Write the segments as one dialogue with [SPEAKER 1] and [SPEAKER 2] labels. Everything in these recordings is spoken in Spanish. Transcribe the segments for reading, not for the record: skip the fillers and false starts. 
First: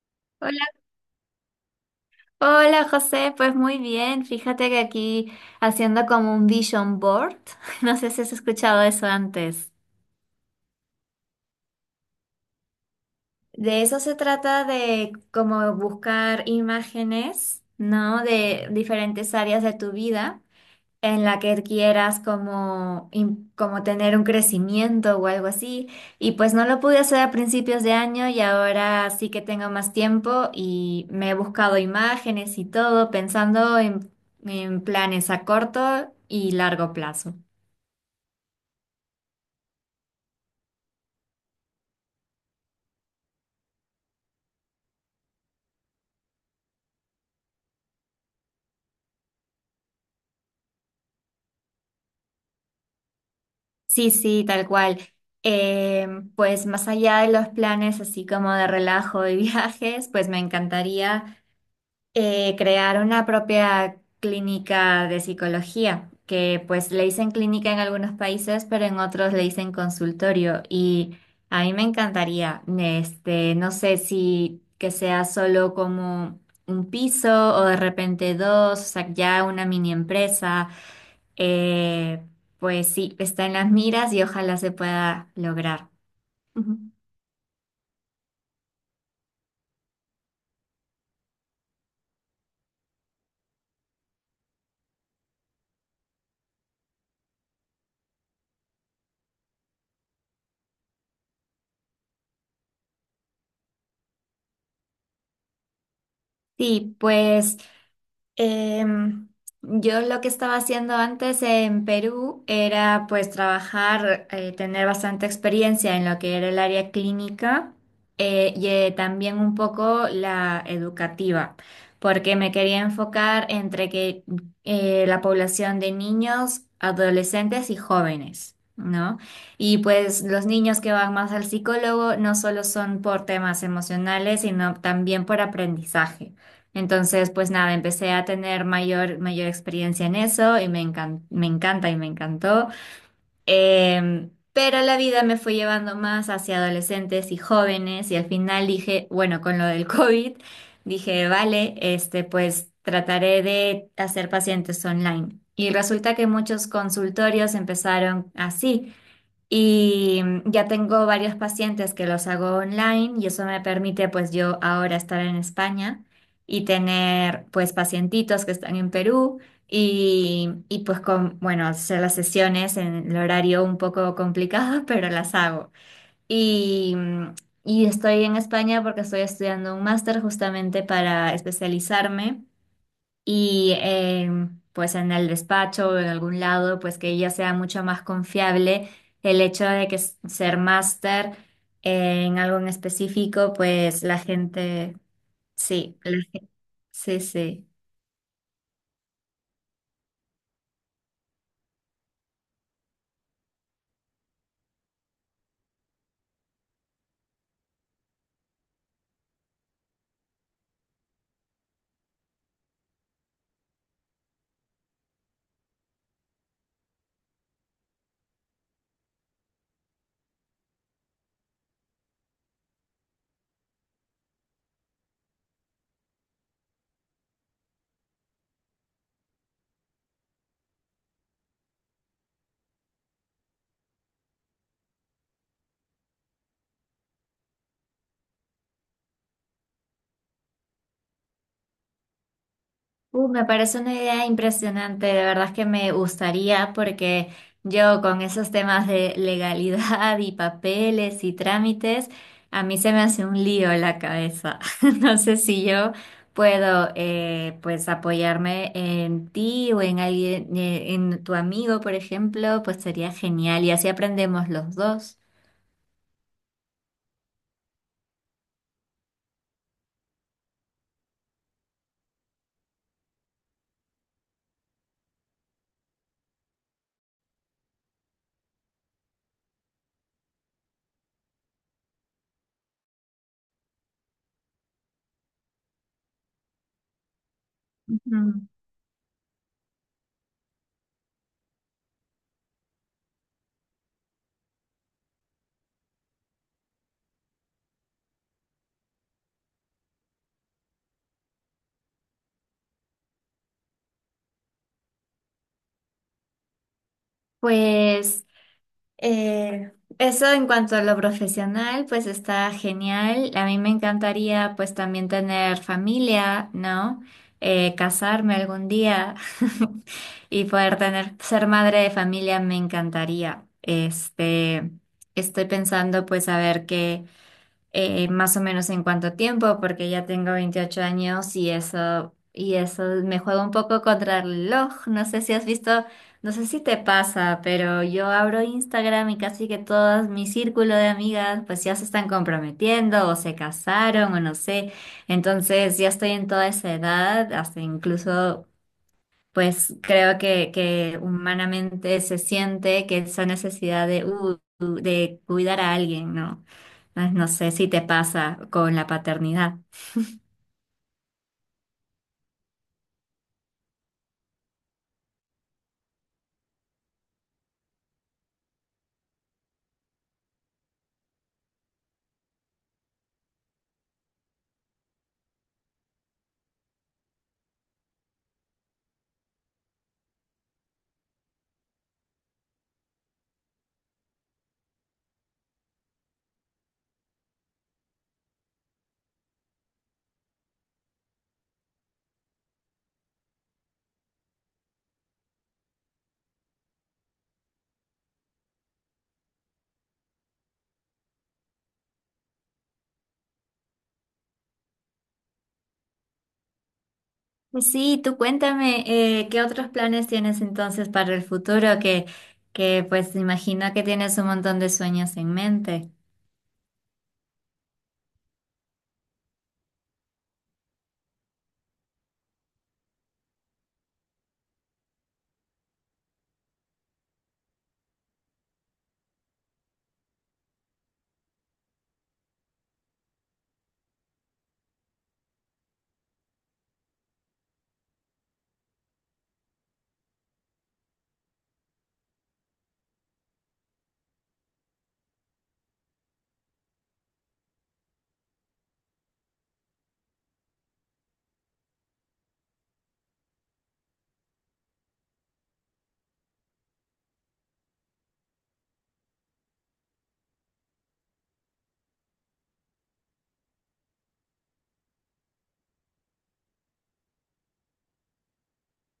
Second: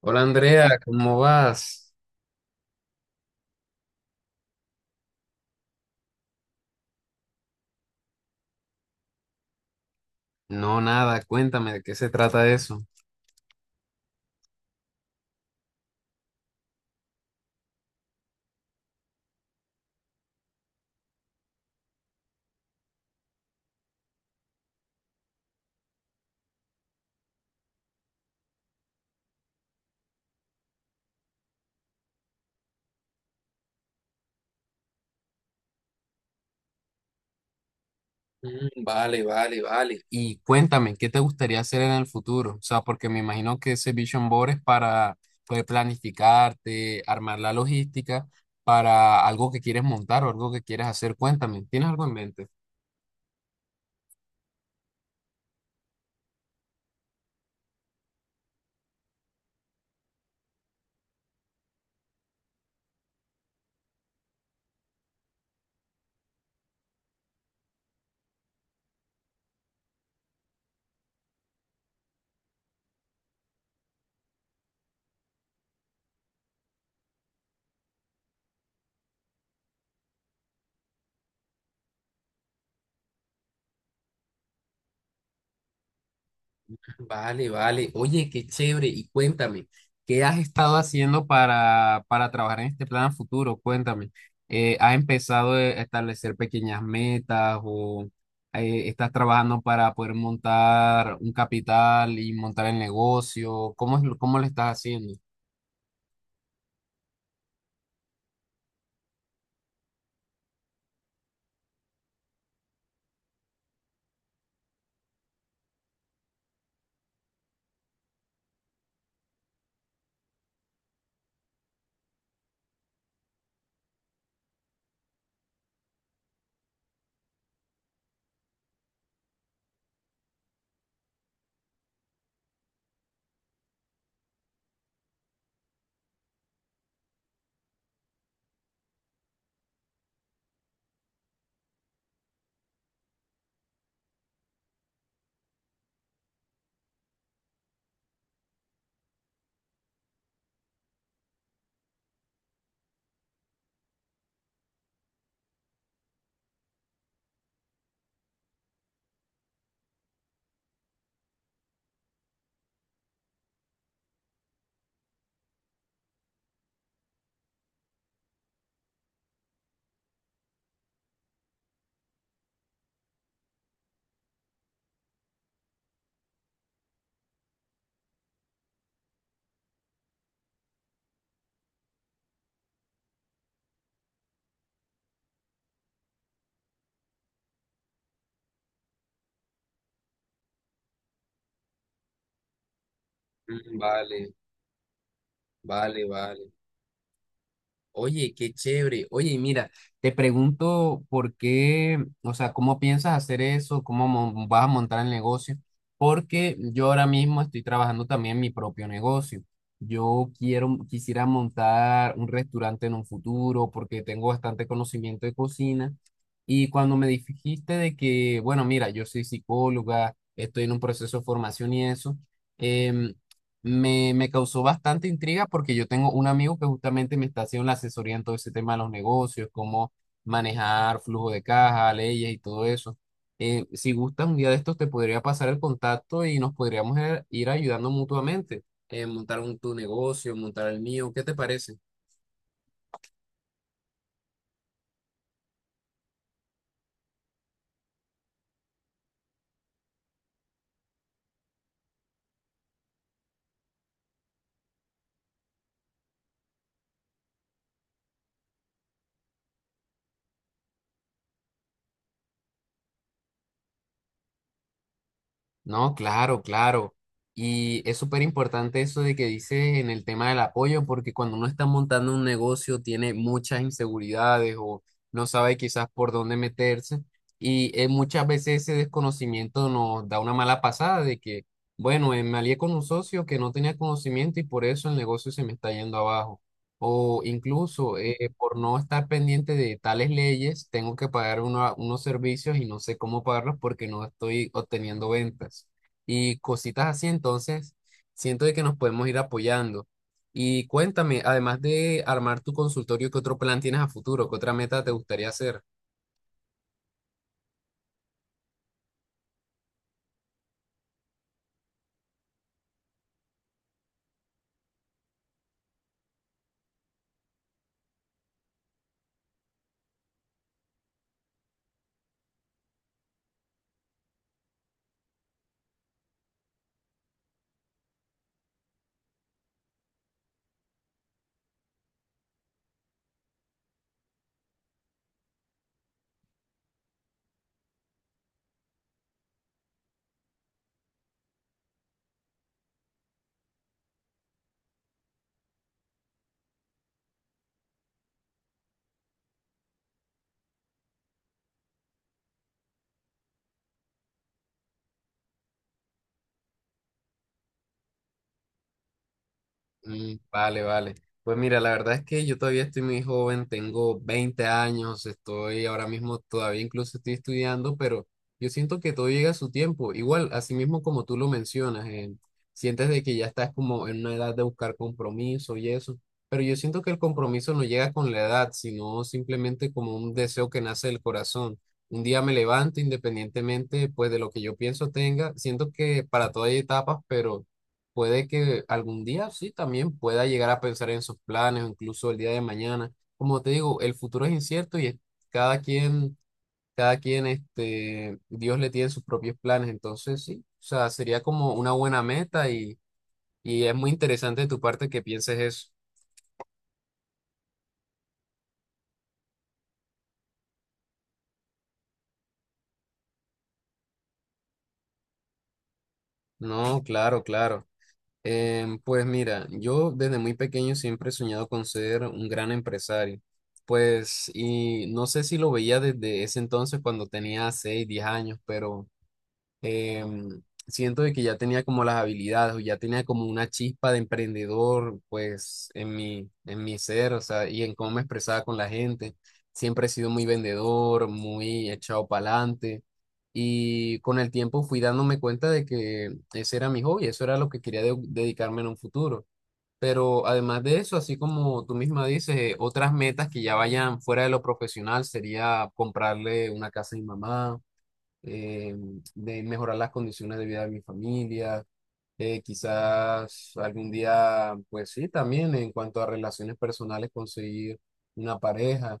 [SPEAKER 1] Hola
[SPEAKER 2] Hola,
[SPEAKER 1] Andrea, ¿cómo vas?
[SPEAKER 2] hola José, pues muy bien. Fíjate que aquí haciendo como un vision board, no sé si has escuchado eso antes.
[SPEAKER 1] No, nada, cuéntame de qué se trata eso.
[SPEAKER 2] De eso se trata de como buscar imágenes, ¿no? De diferentes áreas de tu vida, en la que quieras como, como tener un crecimiento o algo así. Y pues no lo pude hacer a principios de año y ahora sí que tengo más tiempo y me he buscado imágenes y todo pensando en planes a corto y largo plazo.
[SPEAKER 1] Mm, vale, vale, vale. Y cuéntame, ¿qué te gustaría hacer en el futuro? O sea, porque me imagino que ese Vision Board es para poder planificarte, armar la logística para algo que quieres montar o algo que quieres hacer. Cuéntame, ¿tienes algo en mente?
[SPEAKER 2] Sí, sí, tal cual. Eh, pues más allá de los planes así como de relajo y viajes, pues me encantaría crear una propia clínica de psicología, que pues le dicen clínica en algunos países, pero en otros le dicen consultorio. Y a mí me encantaría, no sé si que sea solo como un piso o de repente dos, o sea, ya una mini empresa. Eh, pues sí, está en las miras y ojalá se pueda lograr. Ujú.
[SPEAKER 1] Vale, vale. Oye, qué chévere. Y cuéntame, ¿qué has estado haciendo para trabajar en este plan a futuro? Cuéntame. ¿Has empezado a establecer pequeñas metas o estás trabajando para poder montar un capital y montar el negocio? ¿Cómo es, cómo lo estás haciendo?
[SPEAKER 2] Sí, pues Em, yo lo que estaba haciendo antes en Perú era pues trabajar, tener bastante experiencia en lo que era el área clínica también un poco la educativa, porque me quería enfocar entre que la población de niños, adolescentes y jóvenes. ¿No? Y pues los niños que van más al psicólogo no solo son por temas emocionales, sino también por aprendizaje. Entonces, pues nada, empecé a tener mayor experiencia en eso y me encanta y me encantó. Pero la vida me fue llevando más hacia adolescentes y jóvenes y al final dije, bueno, con lo del COVID, dije, vale, pues trataré de hacer pacientes online. Y resulta que muchos consultorios empezaron así. Y ya tengo varios pacientes que los hago online y eso me permite pues yo ahora estar en España y tener pues pacientitos que están en Perú y pues con, bueno, hacer las sesiones en el horario un poco complicado, pero las hago. Y, mm, y estoy en España porque estoy estudiando un máster justamente para especializarme y pues en el despacho o en algún lado, pues que ella sea mucho más confiable el hecho de que ser máster en algo en específico,
[SPEAKER 1] Mm,
[SPEAKER 2] pues la
[SPEAKER 1] vale,
[SPEAKER 2] gente, sí,
[SPEAKER 1] vale, vale.
[SPEAKER 2] sí, sí.
[SPEAKER 1] Oye, qué chévere. Oye, y mira, te pregunto por qué, o sea, cómo piensas hacer eso, vas a montar el negocio, porque yo ahora mismo estoy trabajando también en mi propio negocio. Quisiera montar un restaurante en un futuro porque tengo bastante conocimiento de cocina. Y cuando me dijiste de que, bueno, mira, yo soy psicóloga, estoy en un proceso de formación y eso. em, me causó bastante intriga porque yo tengo un amigo que justamente me está haciendo la asesoría en todo ese tema de los negocios, cómo manejar flujo de caja, leyes y todo eso. Si gustas, un día de estos te podría pasar el contacto y nos podríamos ir ayudando mutuamente, montar tu negocio, montar el mío, ¿qué te parece?
[SPEAKER 2] Me parece una idea impresionante, de verdad es que me gustaría porque yo con esos temas de legalidad y papeles y trámites, a mí se me hace un lío la cabeza. No sé si yo puedo pues apoyarme en ti o en alguien, en tu amigo, por ejemplo, pues sería genial y así aprendemos los dos.
[SPEAKER 1] No, claro, claro. Y es súper importante eso de que dices en el tema del apoyo, porque cuando uno está montando un negocio tiene muchas inseguridades o no sabe quizás por dónde meterse. Y muchas veces ese desconocimiento nos da una mala pasada de que, bueno, me alié con un socio que no tenía conocimiento y por eso el negocio se me está yendo abajo. O incluso
[SPEAKER 2] Ujú.
[SPEAKER 1] por no estar pendiente de tales leyes, tengo que pagar unos servicios y no sé cómo pagarlos porque no estoy obteniendo ventas. Y cositas así, entonces, siento de que nos podemos ir apoyando. Y cuéntame, además de armar tu consultorio, ¿qué otro plan tienes a futuro? ¿Qué otra meta te gustaría hacer?
[SPEAKER 2] Pues Eh, eso en cuanto a lo profesional, pues está genial. A mí me encantaría pues también tener familia, ¿no? Casarme algún día y poder tener, ser madre de familia me encantaría. Estoy pensando pues a ver qué más o menos en cuánto tiempo, porque ya tengo 28 años y eso me juega un poco contra el reloj. No sé si has visto, no sé si te pasa, pero yo abro Instagram y casi que todo mi círculo de amigas pues ya se están comprometiendo o se casaron o no sé. Entonces ya estoy en toda esa edad, hasta incluso pues creo que humanamente se siente que esa necesidad de cuidar a alguien, ¿no? Ah, no sé si te pasa con la paternidad.
[SPEAKER 1] Mm, vale, vale. Pues mira, la verdad es que yo todavía estoy muy joven, tengo 20 años, estoy ahora mismo todavía incluso estoy estudiando, pero yo siento que todo llega a su tiempo. Igual, así mismo como tú lo mencionas, sientes de que ya estás como en una edad de buscar compromiso y eso, pero yo siento que el compromiso no llega con la edad, sino simplemente como un deseo que nace del corazón. Un día me levanto independientemente pues de lo que yo pienso tenga, siento que para todo hay etapas, pero puede que algún día sí también pueda llegar a pensar en sus planes o incluso el día de mañana. Como te digo, el futuro es incierto y cada quien, cada quien, este, Dios le tiene sus propios planes. Entonces sí, o sea, sería como una buena meta y es muy interesante de tu parte que pienses eso.
[SPEAKER 2] Pues sí, tú cuéntame, ¿qué otros planes tienes entonces para el futuro? Que pues imagino que tienes un montón de sueños en mente.
[SPEAKER 1] No, claro, claro. Pues mira, yo desde muy pequeño siempre he soñado con ser un gran empresario. Pues, y no sé si lo veía desde ese entonces cuando tenía 6 10 años, pero em, siento de que ya tenía como las habilidades o ya tenía como una chispa de emprendedor, pues en mi ser, o sea, y en cómo me expresaba con la gente. Siempre he sido muy vendedor, muy echado para adelante. Y con el tiempo fui dándome cuenta de que ese era mi hobby, eso era lo que quería dedicarme en un futuro. Pero además de eso, así como tú misma dices, otras metas que ya vayan fuera de lo profesional sería comprarle una casa a mi mamá eh, de mejorar las condiciones de vida de mi familia, quizás algún día, pues sí, también en cuanto a relaciones personales, conseguir una pareja,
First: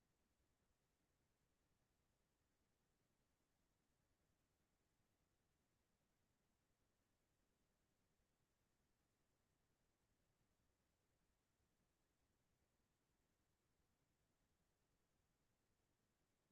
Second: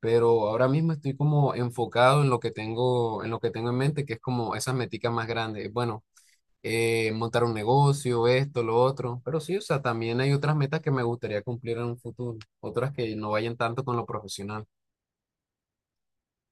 [SPEAKER 1] pero ahora mismo estoy como enfocado en lo que tengo, en lo que tengo en mente, que es como esas meticas más grandes, bueno, montar un negocio, esto, lo otro, pero sí, o sea, también hay otras metas que me gustaría cumplir en un futuro, otras que no vayan tanto con lo profesional.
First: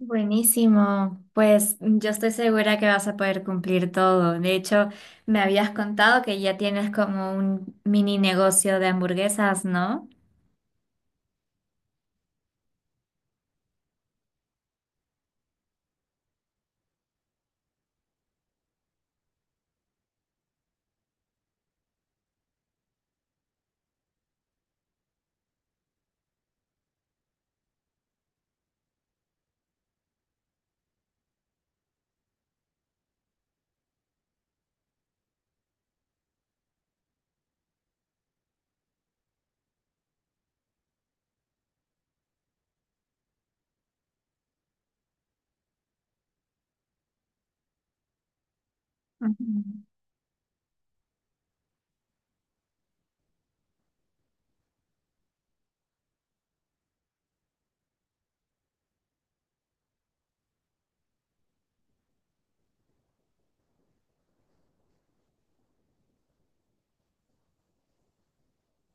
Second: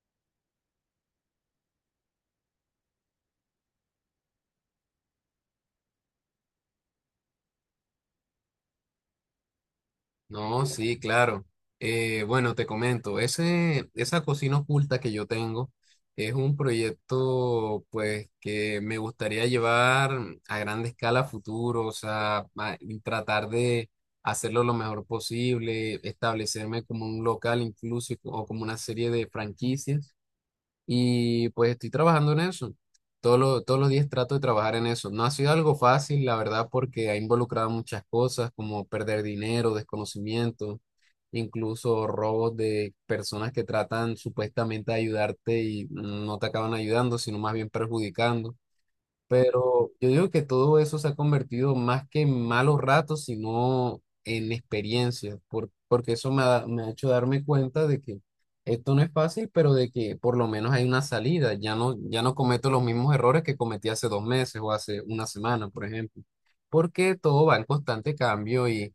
[SPEAKER 2] Buenísimo, pues yo estoy segura que vas a poder cumplir todo. De hecho, me habías contado que ya tienes como un mini negocio de hamburguesas, ¿no?
[SPEAKER 1] No, sí, claro. Bueno, te comento, esa cocina oculta que yo tengo es un proyecto pues que me gustaría llevar a gran escala a futuro, o sea, y tratar de hacerlo lo mejor posible, establecerme como un local incluso o como una serie de franquicias y pues estoy trabajando en eso. Todos los días trato de trabajar en eso. No ha sido algo fácil, la verdad, porque ha involucrado muchas cosas como perder dinero, desconocimiento, incluso robos de personas que tratan supuestamente de ayudarte y no te acaban ayudando, sino más bien perjudicando.
[SPEAKER 2] Ujú.
[SPEAKER 1] Pero yo digo que todo eso se ha convertido más que en malos ratos, sino en experiencias, porque eso me ha hecho darme cuenta de que esto no es fácil, pero de que por lo menos hay una salida. Ya no, ya no cometo los mismos errores que cometí hace 2 meses o hace una semana, por ejemplo, porque todo va en constante cambio y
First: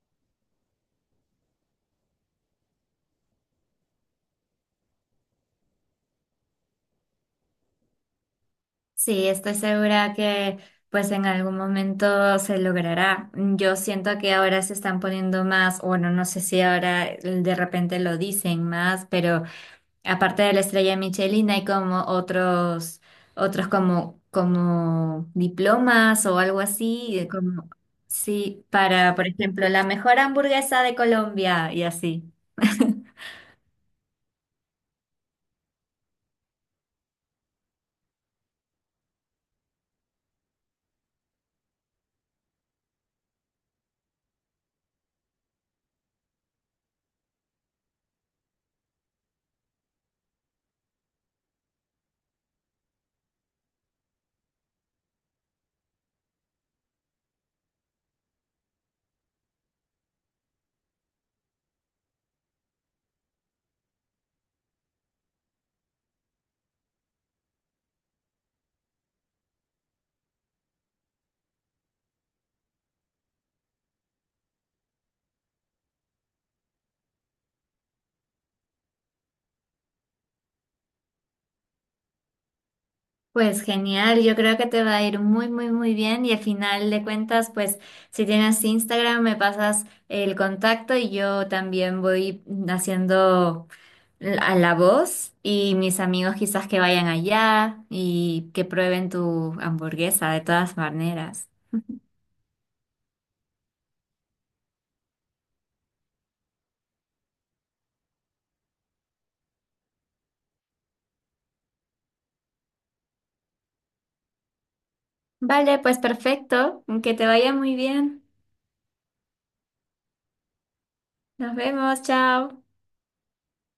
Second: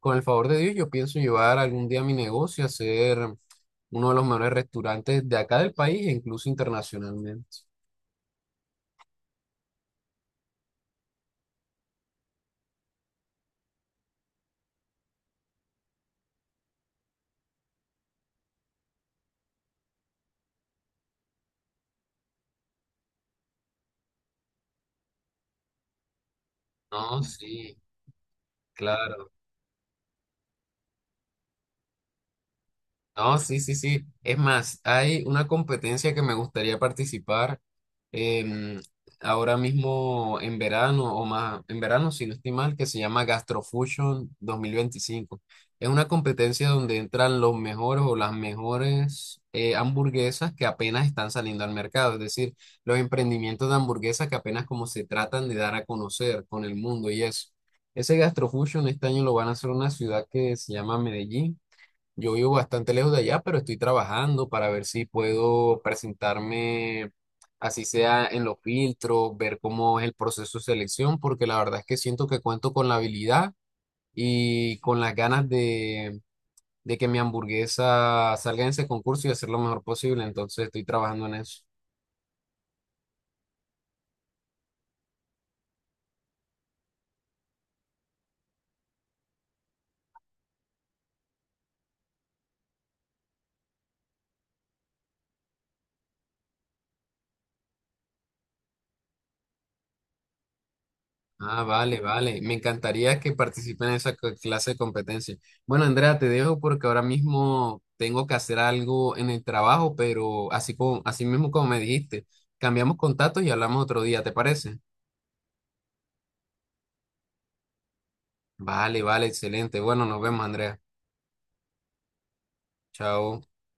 [SPEAKER 1] con el favor de Dios yo pienso llevar algún día mi negocio a ser uno de los mejores restaurantes de acá del país e incluso internacionalmente.
[SPEAKER 2] Sí, estoy segura que pues en algún momento se logrará. Mm, yo siento que ahora se están poniendo más, bueno, no sé si ahora de repente lo dicen más, pero aparte de la estrella Michelin hay como otros, otros como, como diplomas o algo así,
[SPEAKER 1] No,
[SPEAKER 2] como
[SPEAKER 1] sí,
[SPEAKER 2] sí, para, por
[SPEAKER 1] claro.
[SPEAKER 2] ejemplo, la mejor hamburguesa de Colombia y así.
[SPEAKER 1] No, sí, sí, sí. Es más, hay una competencia que me gustaría participar em, ahora mismo en verano o más, en verano, si no estoy mal, que se llama Gastrofusion 2025. Es una competencia donde entran los mejores o las mejores hamburguesas que apenas están saliendo al mercado, es decir, los emprendimientos de hamburguesas que apenas como se tratan de dar a conocer con el mundo y eso. Ese Gastrofusion este año lo van a hacer en una ciudad que se llama Medellín. Yo vivo bastante lejos de allá, pero estoy trabajando para ver si puedo presentarme, así sea en los filtros, ver cómo es el proceso de selección, porque la verdad es que siento que cuento con la habilidad y con las ganas de que mi hamburguesa salga en ese concurso y hacer lo mejor posible. Entonces estoy trabajando en eso.
[SPEAKER 2] Pues genial, yo creo que te va a ir muy, muy, muy bien y al final de cuentas, pues si tienes Instagram me pasas el contacto y yo también voy haciendo a la voz y mis amigos quizás que vayan allá y que prueben tu hamburguesa de todas maneras.
[SPEAKER 1] Ah, vale, vale. Me encantaría que participen en esa clase de competencia. Bueno, Andrea, te dejo porque ahora mismo tengo que hacer algo en el trabajo, pero así mismo como me dijiste, cambiamos contactos y hablamos otro día, ¿te parece?
[SPEAKER 2] Vale, pues perfecto, que te vaya muy bien.
[SPEAKER 1] Vale, vale, excelente. Bueno, nos vemos, Andrea.
[SPEAKER 2] Nos vemos, chao.
[SPEAKER 1] Chao.